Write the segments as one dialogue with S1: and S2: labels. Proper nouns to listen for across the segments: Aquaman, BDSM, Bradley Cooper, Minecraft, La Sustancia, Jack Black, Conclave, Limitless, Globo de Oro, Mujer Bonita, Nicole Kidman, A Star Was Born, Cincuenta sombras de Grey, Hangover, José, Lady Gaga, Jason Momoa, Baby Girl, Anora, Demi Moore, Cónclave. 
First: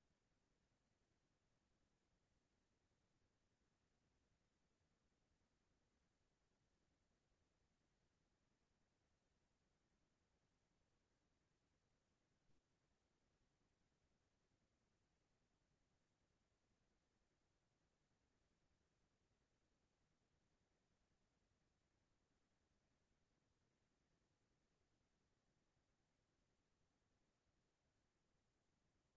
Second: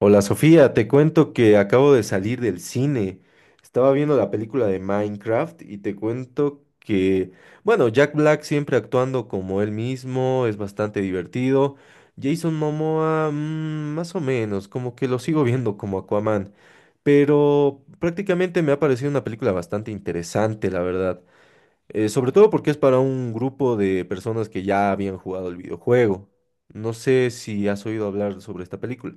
S1: Hola Sofía, te cuento que acabo de salir del cine. Estaba viendo la película de Minecraft y te cuento que, bueno, Jack Black siempre actuando como él mismo, es bastante divertido. Jason Momoa, mm, más o menos, como que lo sigo viendo como Aquaman, pero prácticamente me ha parecido una película bastante interesante, la verdad. Sobre todo porque es para un grupo de personas que ya habían jugado el videojuego. No sé si has oído hablar sobre esta película.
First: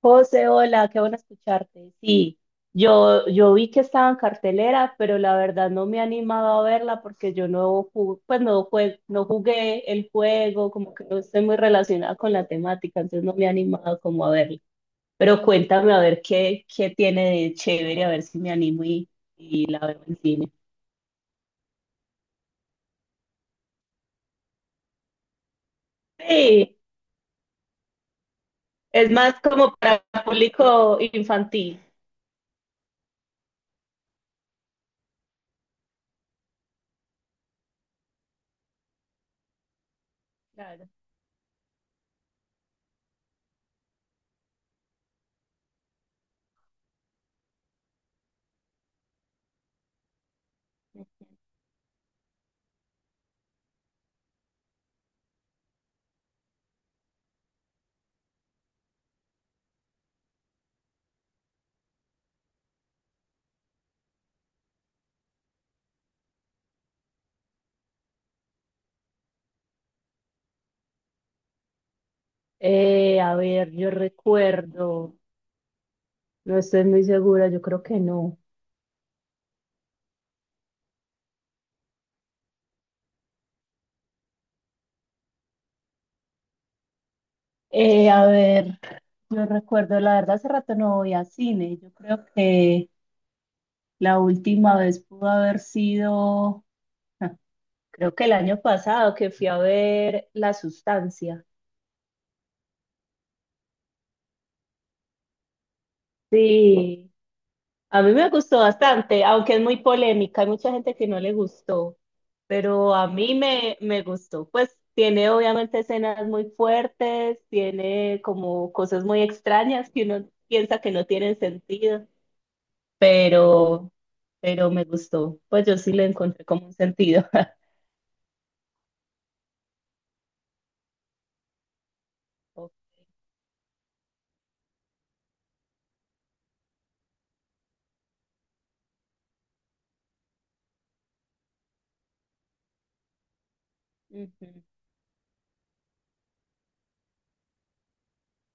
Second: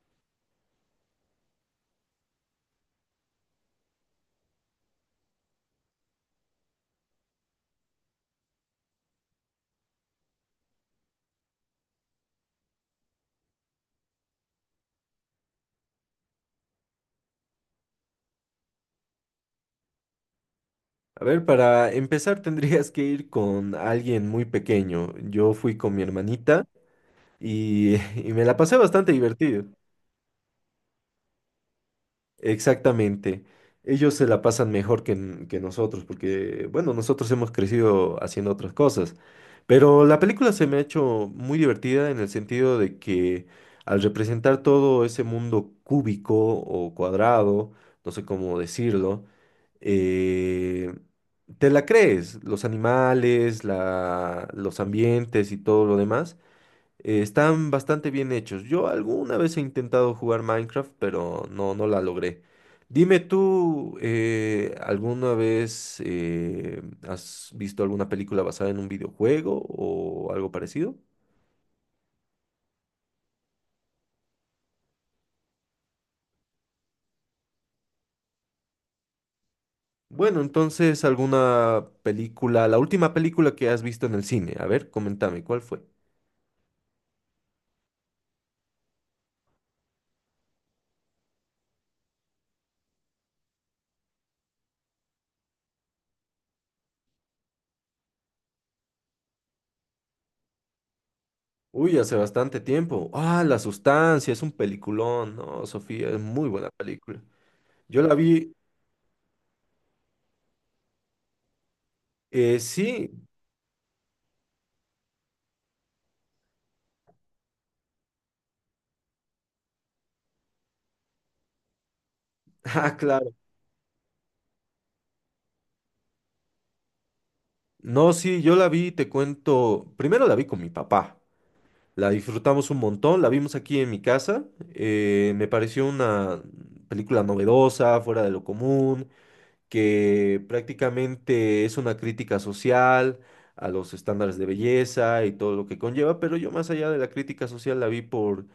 S2: José, hola, qué bueno escucharte. Sí, yo vi que estaba en cartelera, pero la verdad no me he animado a verla porque yo no jugué, pues no jugué el juego, como que no estoy muy relacionada con la temática, entonces no me he animado como a verla. Pero cuéntame a ver qué tiene de chévere, a ver si me animo y la veo en cine.
S1: A ver, para empezar tendrías que ir con alguien muy pequeño. Yo fui con mi hermanita
S2: Sí,
S1: y, y me la pasé
S2: es
S1: bastante
S2: más
S1: divertido.
S2: como para público infantil.
S1: Exactamente. Ellos se la pasan mejor que nosotros, porque, bueno, nosotros hemos crecido haciendo otras cosas. Pero la película se me ha
S2: Claro.
S1: hecho muy divertida en el sentido de que al representar todo ese mundo cúbico o cuadrado, no sé cómo decirlo, eh, te la crees, los animales, los ambientes y todo lo demás. Están bastante bien hechos. Yo alguna vez he intentado jugar Minecraft, pero no la logré. Dime tú, ¿alguna vez has visto alguna película basada en un videojuego o algo parecido?
S2: A ver, yo recuerdo, no estoy muy segura, yo creo que no.
S1: Bueno, entonces alguna película, la última película que has visto en el cine. A ver, coméntame, ¿cuál fue?
S2: A ver, yo recuerdo, la verdad, hace rato no voy a cine. Yo creo que la última vez pudo haber sido, ah, creo que el año pasado que fui a ver La Sustancia.
S1: Uy, hace bastante tiempo. Ah, La Sustancia, es un peliculón, ¿no? Sofía, es muy buena
S2: Sí,
S1: película. Yo
S2: a mí
S1: la
S2: me
S1: vi,
S2: gustó bastante, aunque es muy polémica, hay mucha gente que no le gustó, pero a
S1: sí,
S2: mí me gustó. Pues tiene obviamente escenas muy fuertes, tiene como cosas muy extrañas que uno piensa que no tienen sentido.
S1: ah, claro.
S2: pero, pero me gustó. Pues yo sí le encontré como un sentido.
S1: No, sí, yo la vi, te cuento, primero la vi con mi papá, la disfrutamos
S2: Ok.
S1: un montón, la vimos aquí en mi casa, me pareció una película novedosa, fuera de lo común, que prácticamente es una crítica social a los estándares de
S2: Ujú.
S1: belleza y todo lo que conlleva, pero yo más allá de la crítica social la vi por,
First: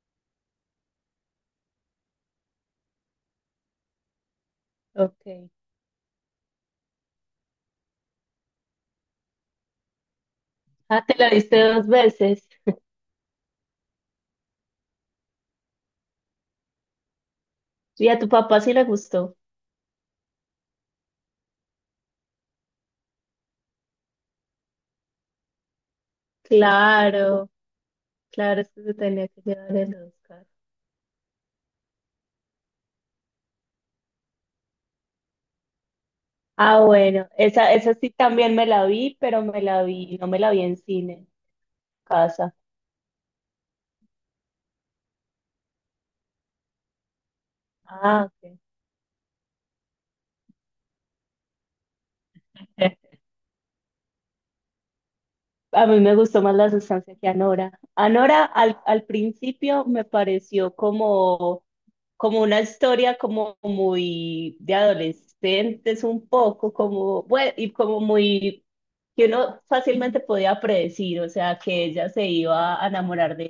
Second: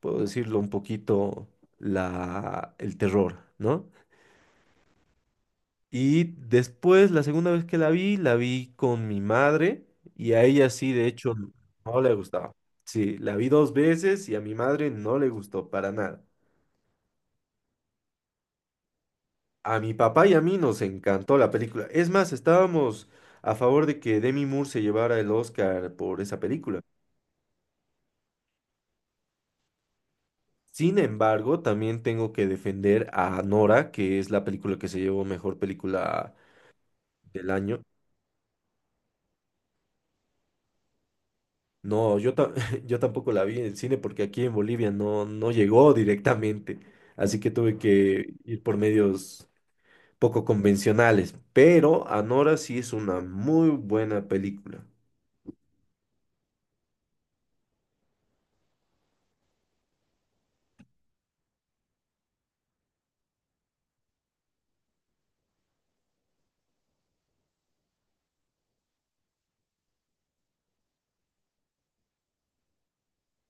S1: puedo decirlo un poquito, el terror, ¿no?
S2: Okay.
S1: Y después, la segunda vez que la vi con mi madre y a ella sí,
S2: Ah,
S1: de
S2: te la
S1: hecho,
S2: viste dos
S1: no le
S2: veces.
S1: gustaba. Sí, la vi dos veces y a mi madre no le gustó para nada.
S2: Y a tu papá sí le gustó.
S1: A mi papá y a mí nos encantó la película. Es más, estábamos a favor de que Demi Moore se llevara el Oscar por esa película.
S2: Claro, claro, es que se tenía que llevar el Oscar.
S1: Sin embargo, también tengo que defender a Nora, que es la película que se llevó mejor película
S2: Ah, bueno,
S1: del año.
S2: esa sí también me la vi, pero me la vi, no me la vi en cine, en
S1: No, yo, ta-
S2: casa.
S1: Yo tampoco la vi en el cine porque aquí en Bolivia no llegó directamente, así que tuve
S2: Ah,
S1: que
S2: ok.
S1: ir por medios poco convencionales, pero Anora sí es una muy buena película.
S2: A mí me gustó más La Sustancia que Anora. Anora al principio me pareció como una historia como muy de adolescentes, un poco como, bueno, y como muy, que uno fácilmente podía predecir, o sea, que ella se iba a enamorar de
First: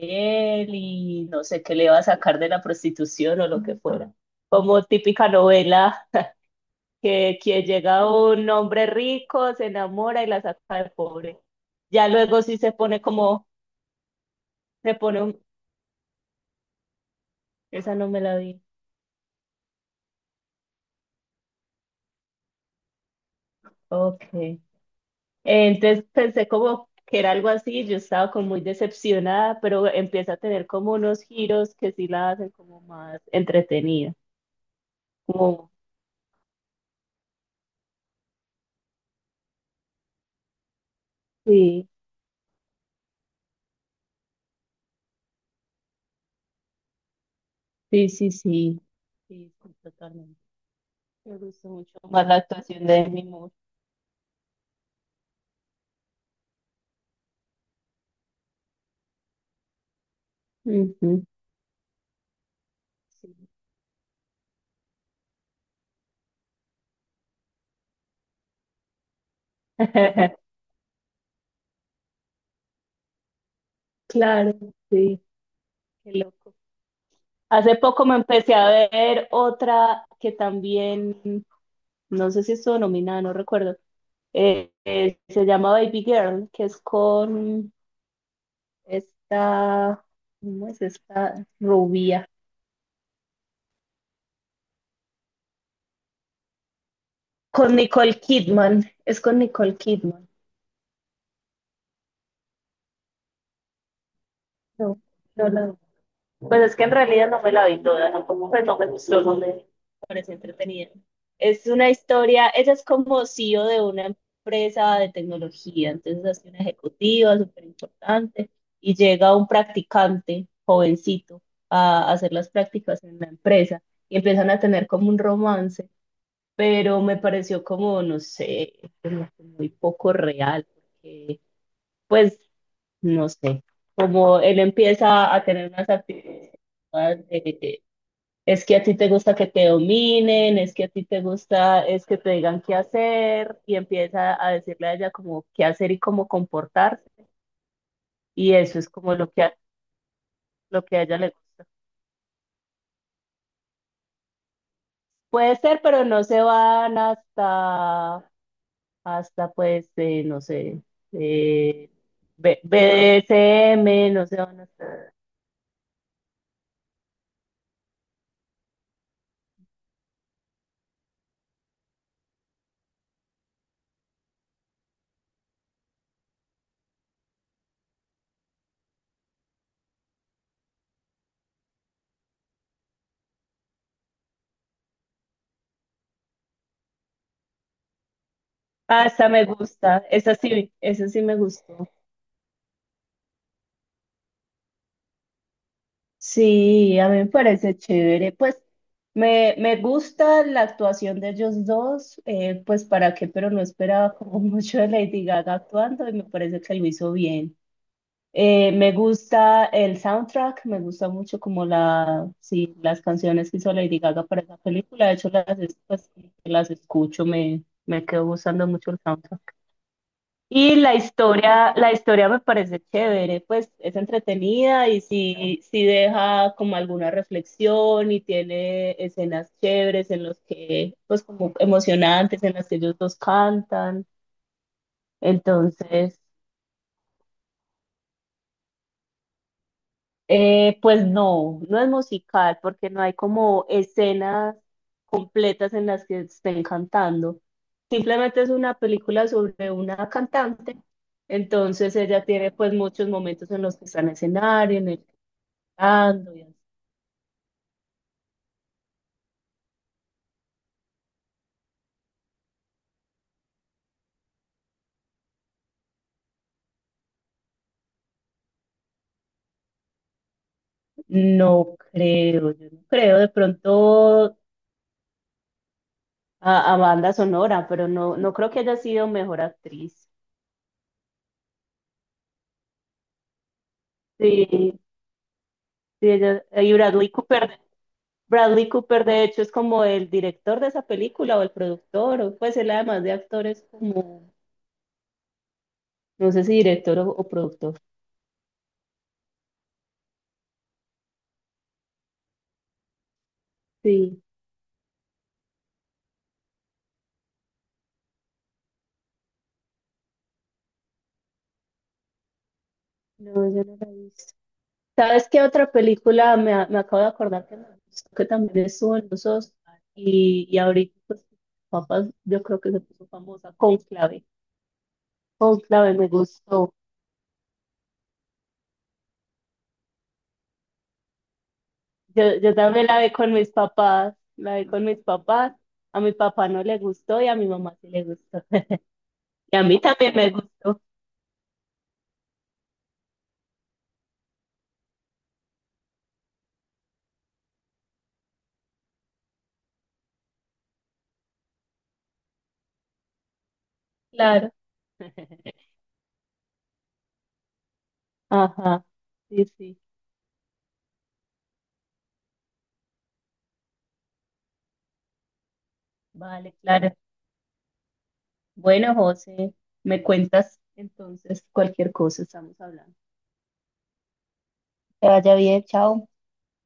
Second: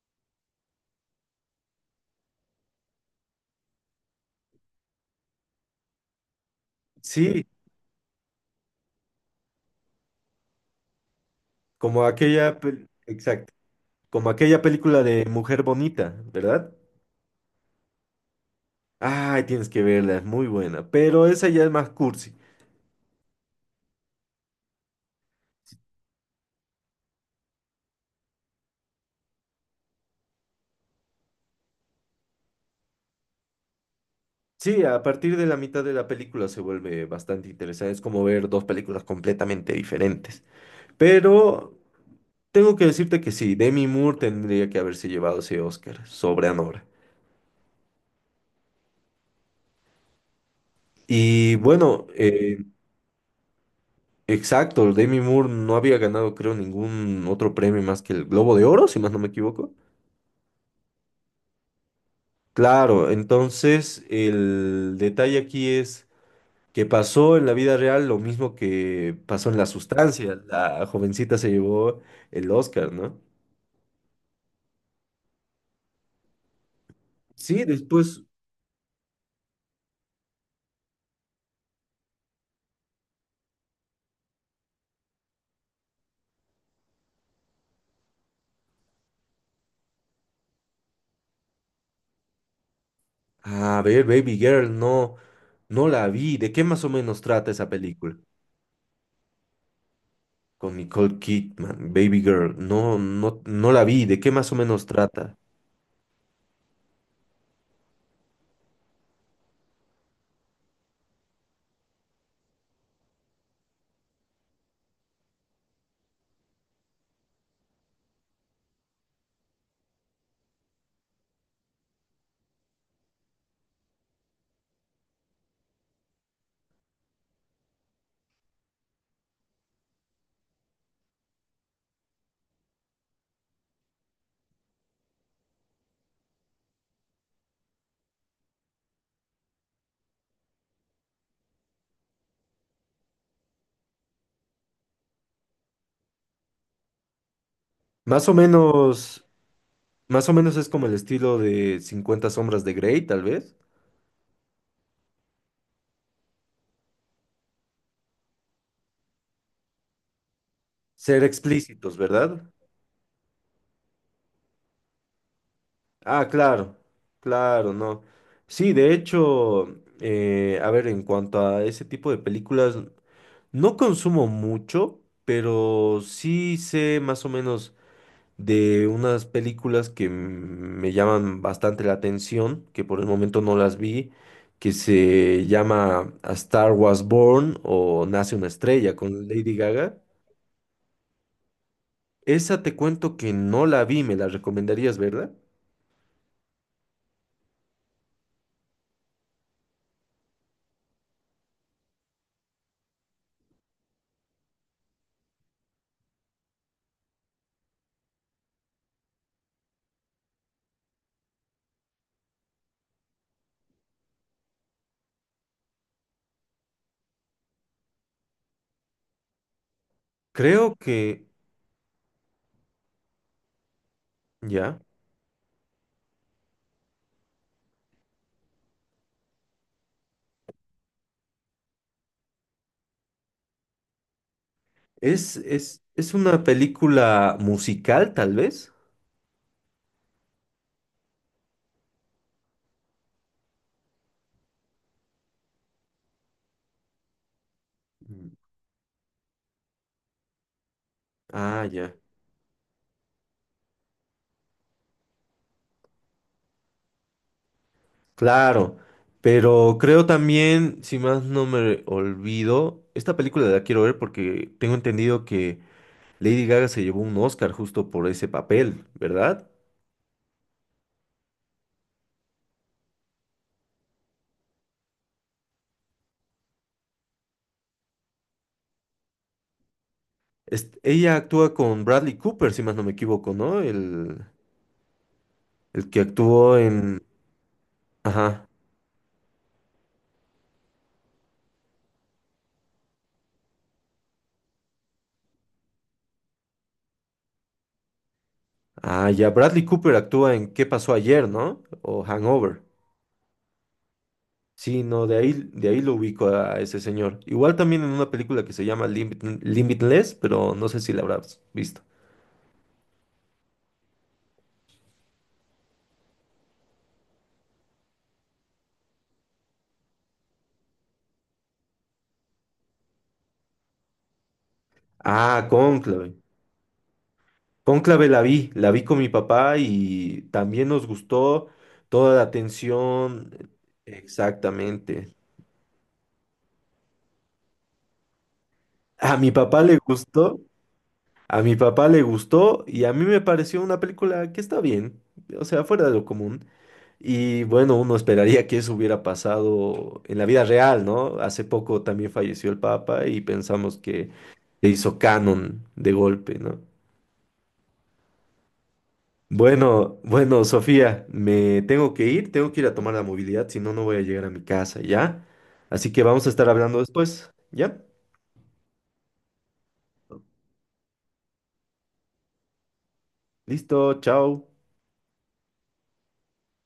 S2: él y no sé, qué le iba a sacar de la prostitución o lo que fuera. Como típica novela
S1: Sí,
S2: que llega un hombre rico, se enamora y la saca de pobre. Ya luego sí se pone como,
S1: exacto, como aquella
S2: se
S1: película
S2: pone
S1: de Mujer Bonita, ¿verdad?
S2: esa no me la vi.
S1: Ay, tienes que verla, es muy buena, pero esa ya es más cursi.
S2: Ok. Entonces pensé como que era algo así, yo estaba como muy decepcionada, pero empieza a tener como unos giros que sí la hacen como más entretenida.
S1: Sí, a partir de la
S2: Como,
S1: mitad de la película se vuelve bastante interesante, es como ver dos películas completamente diferentes. Pero
S2: sí,
S1: tengo que decirte que sí, Demi Moore tendría que haberse llevado ese Oscar sobre Anora.
S2: sí, sí, sí, sí, sí, totalmente. Me
S1: Y
S2: gustó mucho
S1: bueno,
S2: más la actuación de Demi Moore.
S1: exacto, Demi Moore no había ganado, creo, ningún otro premio más que el Globo de Oro, si más no me equivoco.
S2: Ujú,
S1: Claro,
S2: sí.
S1: entonces el detalle aquí es que pasó en la vida real lo mismo que pasó en La Sustancia. La jovencita se llevó el Oscar, ¿no?
S2: Claro, sí, qué loco.
S1: Sí,
S2: Hace poco me
S1: después
S2: empecé a ver otra que también, no sé si estuvo nominada, no recuerdo, se llama Baby Girl, que es con... Esta, ¿cómo es esta rubia?
S1: a ver, Baby Girl, no la vi. ¿De qué más o menos trata esa
S2: Con
S1: película?
S2: Nicole Kidman, es con Nicole Kidman.
S1: Con Nicole Kidman, Baby Girl, no la vi. ¿De qué más o menos
S2: No,
S1: trata?
S2: no la- pues es que en realidad no me la vi toda, ¿no? Como pues no me gustó, no me pareció entretenida. Es una historia, ella es como CEO de una empresa de tecnología, entonces hace una ejecutiva súper importante y llega un practicante jovencito a hacer las prácticas en la empresa y empiezan a tener como un romance pero me pareció como, no sé, como que muy poco real, porque, pues, no sé, como él empieza a tener unas actitudes de, es que a ti te gusta que te dominen, es que a ti te gusta, es que te digan qué hacer, y empieza a decirle a ella como qué hacer y cómo comportarse,
S1: Más o
S2: y eso es como
S1: menos,
S2: lo
S1: más o menos es
S2: lo
S1: como el
S2: que a ella le
S1: estilo
S2: gusta.
S1: de Cincuenta sombras de Grey, tal vez.
S2: Puede ser, pero no se van hasta pues,
S1: Ser
S2: eh,
S1: explícitos, ¿verdad?
S2: BDSM, no sé dónde está.
S1: Ah, claro, claro, no. Sí, de hecho, a ver, en cuanto a ese tipo de películas, no consumo mucho, pero sí sé más o menos de unas películas que me llaman bastante la atención, que por el momento no las vi, que se llama A Star Was Born o Nace una estrella
S2: Ah,
S1: con
S2: esta me
S1: Lady Gaga.
S2: gusta, esa sí me gustó.
S1: Esa te cuento que no la vi, me la recomendarías, ¿verdad?
S2: Sí, a mí me parece chévere. Pues me gusta la actuación de ellos dos, pues para qué, pero no esperaba como mucho de Lady Gaga actuando y me parece que lo hizo bien. Me gusta el soundtrack, me gusta mucho como sí, las canciones que hizo Lady Gaga para esa película. De hecho, pues, como que las escucho, me quedo gustando mucho el soundtrack.
S1: Creo
S2: Y
S1: que
S2: la historia me parece chévere, pues es
S1: ya.
S2: entretenida y sí, sí deja como alguna reflexión y tiene escenas chéveres en los que, pues como emocionantes, en las que ellos dos cantan.
S1: Es
S2: Entonces...
S1: una película musical, tal vez.
S2: Pues no, no es musical porque no hay como escenas completas en las que estén cantando.
S1: Mm.
S2: Simplemente es una película sobre una cantante.
S1: Ah, ya.
S2: Entonces ella tiene pues muchos momentos en los que está en escenario, en el que cantando. Y así.
S1: Claro, pero creo también, si más no me olvido, esta película la quiero ver porque tengo entendido que Lady Gaga se llevó un Oscar justo por ese papel, ¿verdad?
S2: No creo, yo no creo de pronto a banda sonora, pero no, no creo que haya sido mejor actriz.
S1: Ella actúa con Bradley Cooper, si más no me equivoco, ¿no?
S2: Sí,
S1: El que
S2: sí, ella,
S1: actuó
S2: y
S1: en...
S2: Bradley Cooper.
S1: Ajá.
S2: Bradley Cooper, de hecho, es como el director de esa película o el productor, o pues él además de actor es como, no sé si director o productor.
S1: Ah, ya, Bradley Cooper actúa en ¿Qué pasó ayer, ¿no? O Hangover.
S2: Sí,
S1: Sí, no, de ahí lo ubico a ese señor. Igual también en una película que se llama Limitless, pero no sé si la habrás visto.
S2: no, yo no la he visto. ¿Sabes qué otra película me acabo de acordar que me gustó, que también estuvo en los Oscars y ahorita, pues, papas, yo creo que se puso famosa, Conclave.
S1: Ah,
S2: Conclave me
S1: Cónclave.
S2: gustó.
S1: Cónclave la vi con mi papá y también nos gustó toda la
S2: Yo también la vi con
S1: tensión.
S2: mis papás, la vi con mis
S1: Exactamente.
S2: papás. A mi papá no le gustó y a mi mamá sí le gustó.
S1: A mi
S2: Y
S1: papá
S2: a
S1: le
S2: mí también me
S1: gustó,
S2: gustó.
S1: a mi papá le gustó y a mí me pareció una película que está bien, o sea, fuera de lo común. Y bueno, uno esperaría que eso hubiera pasado en la vida real, ¿no? Hace poco también falleció el Papa y pensamos que
S2: Claro.
S1: se hizo canon de golpe, ¿no?
S2: Ajá. Sí, sí.
S1: Bueno, bueno, Sofía, me tengo que ir a tomar la movilidad, si no, no voy a llegar a mi casa, ¿ya? Así que vamos a estar
S2: Vale,
S1: hablando
S2: claro.
S1: después, ¿ya?
S2: Bueno, José, me cuentas entonces cualquier cosa, estamos hablando.
S1: Listo, chao.
S2: Que vaya bien, chao.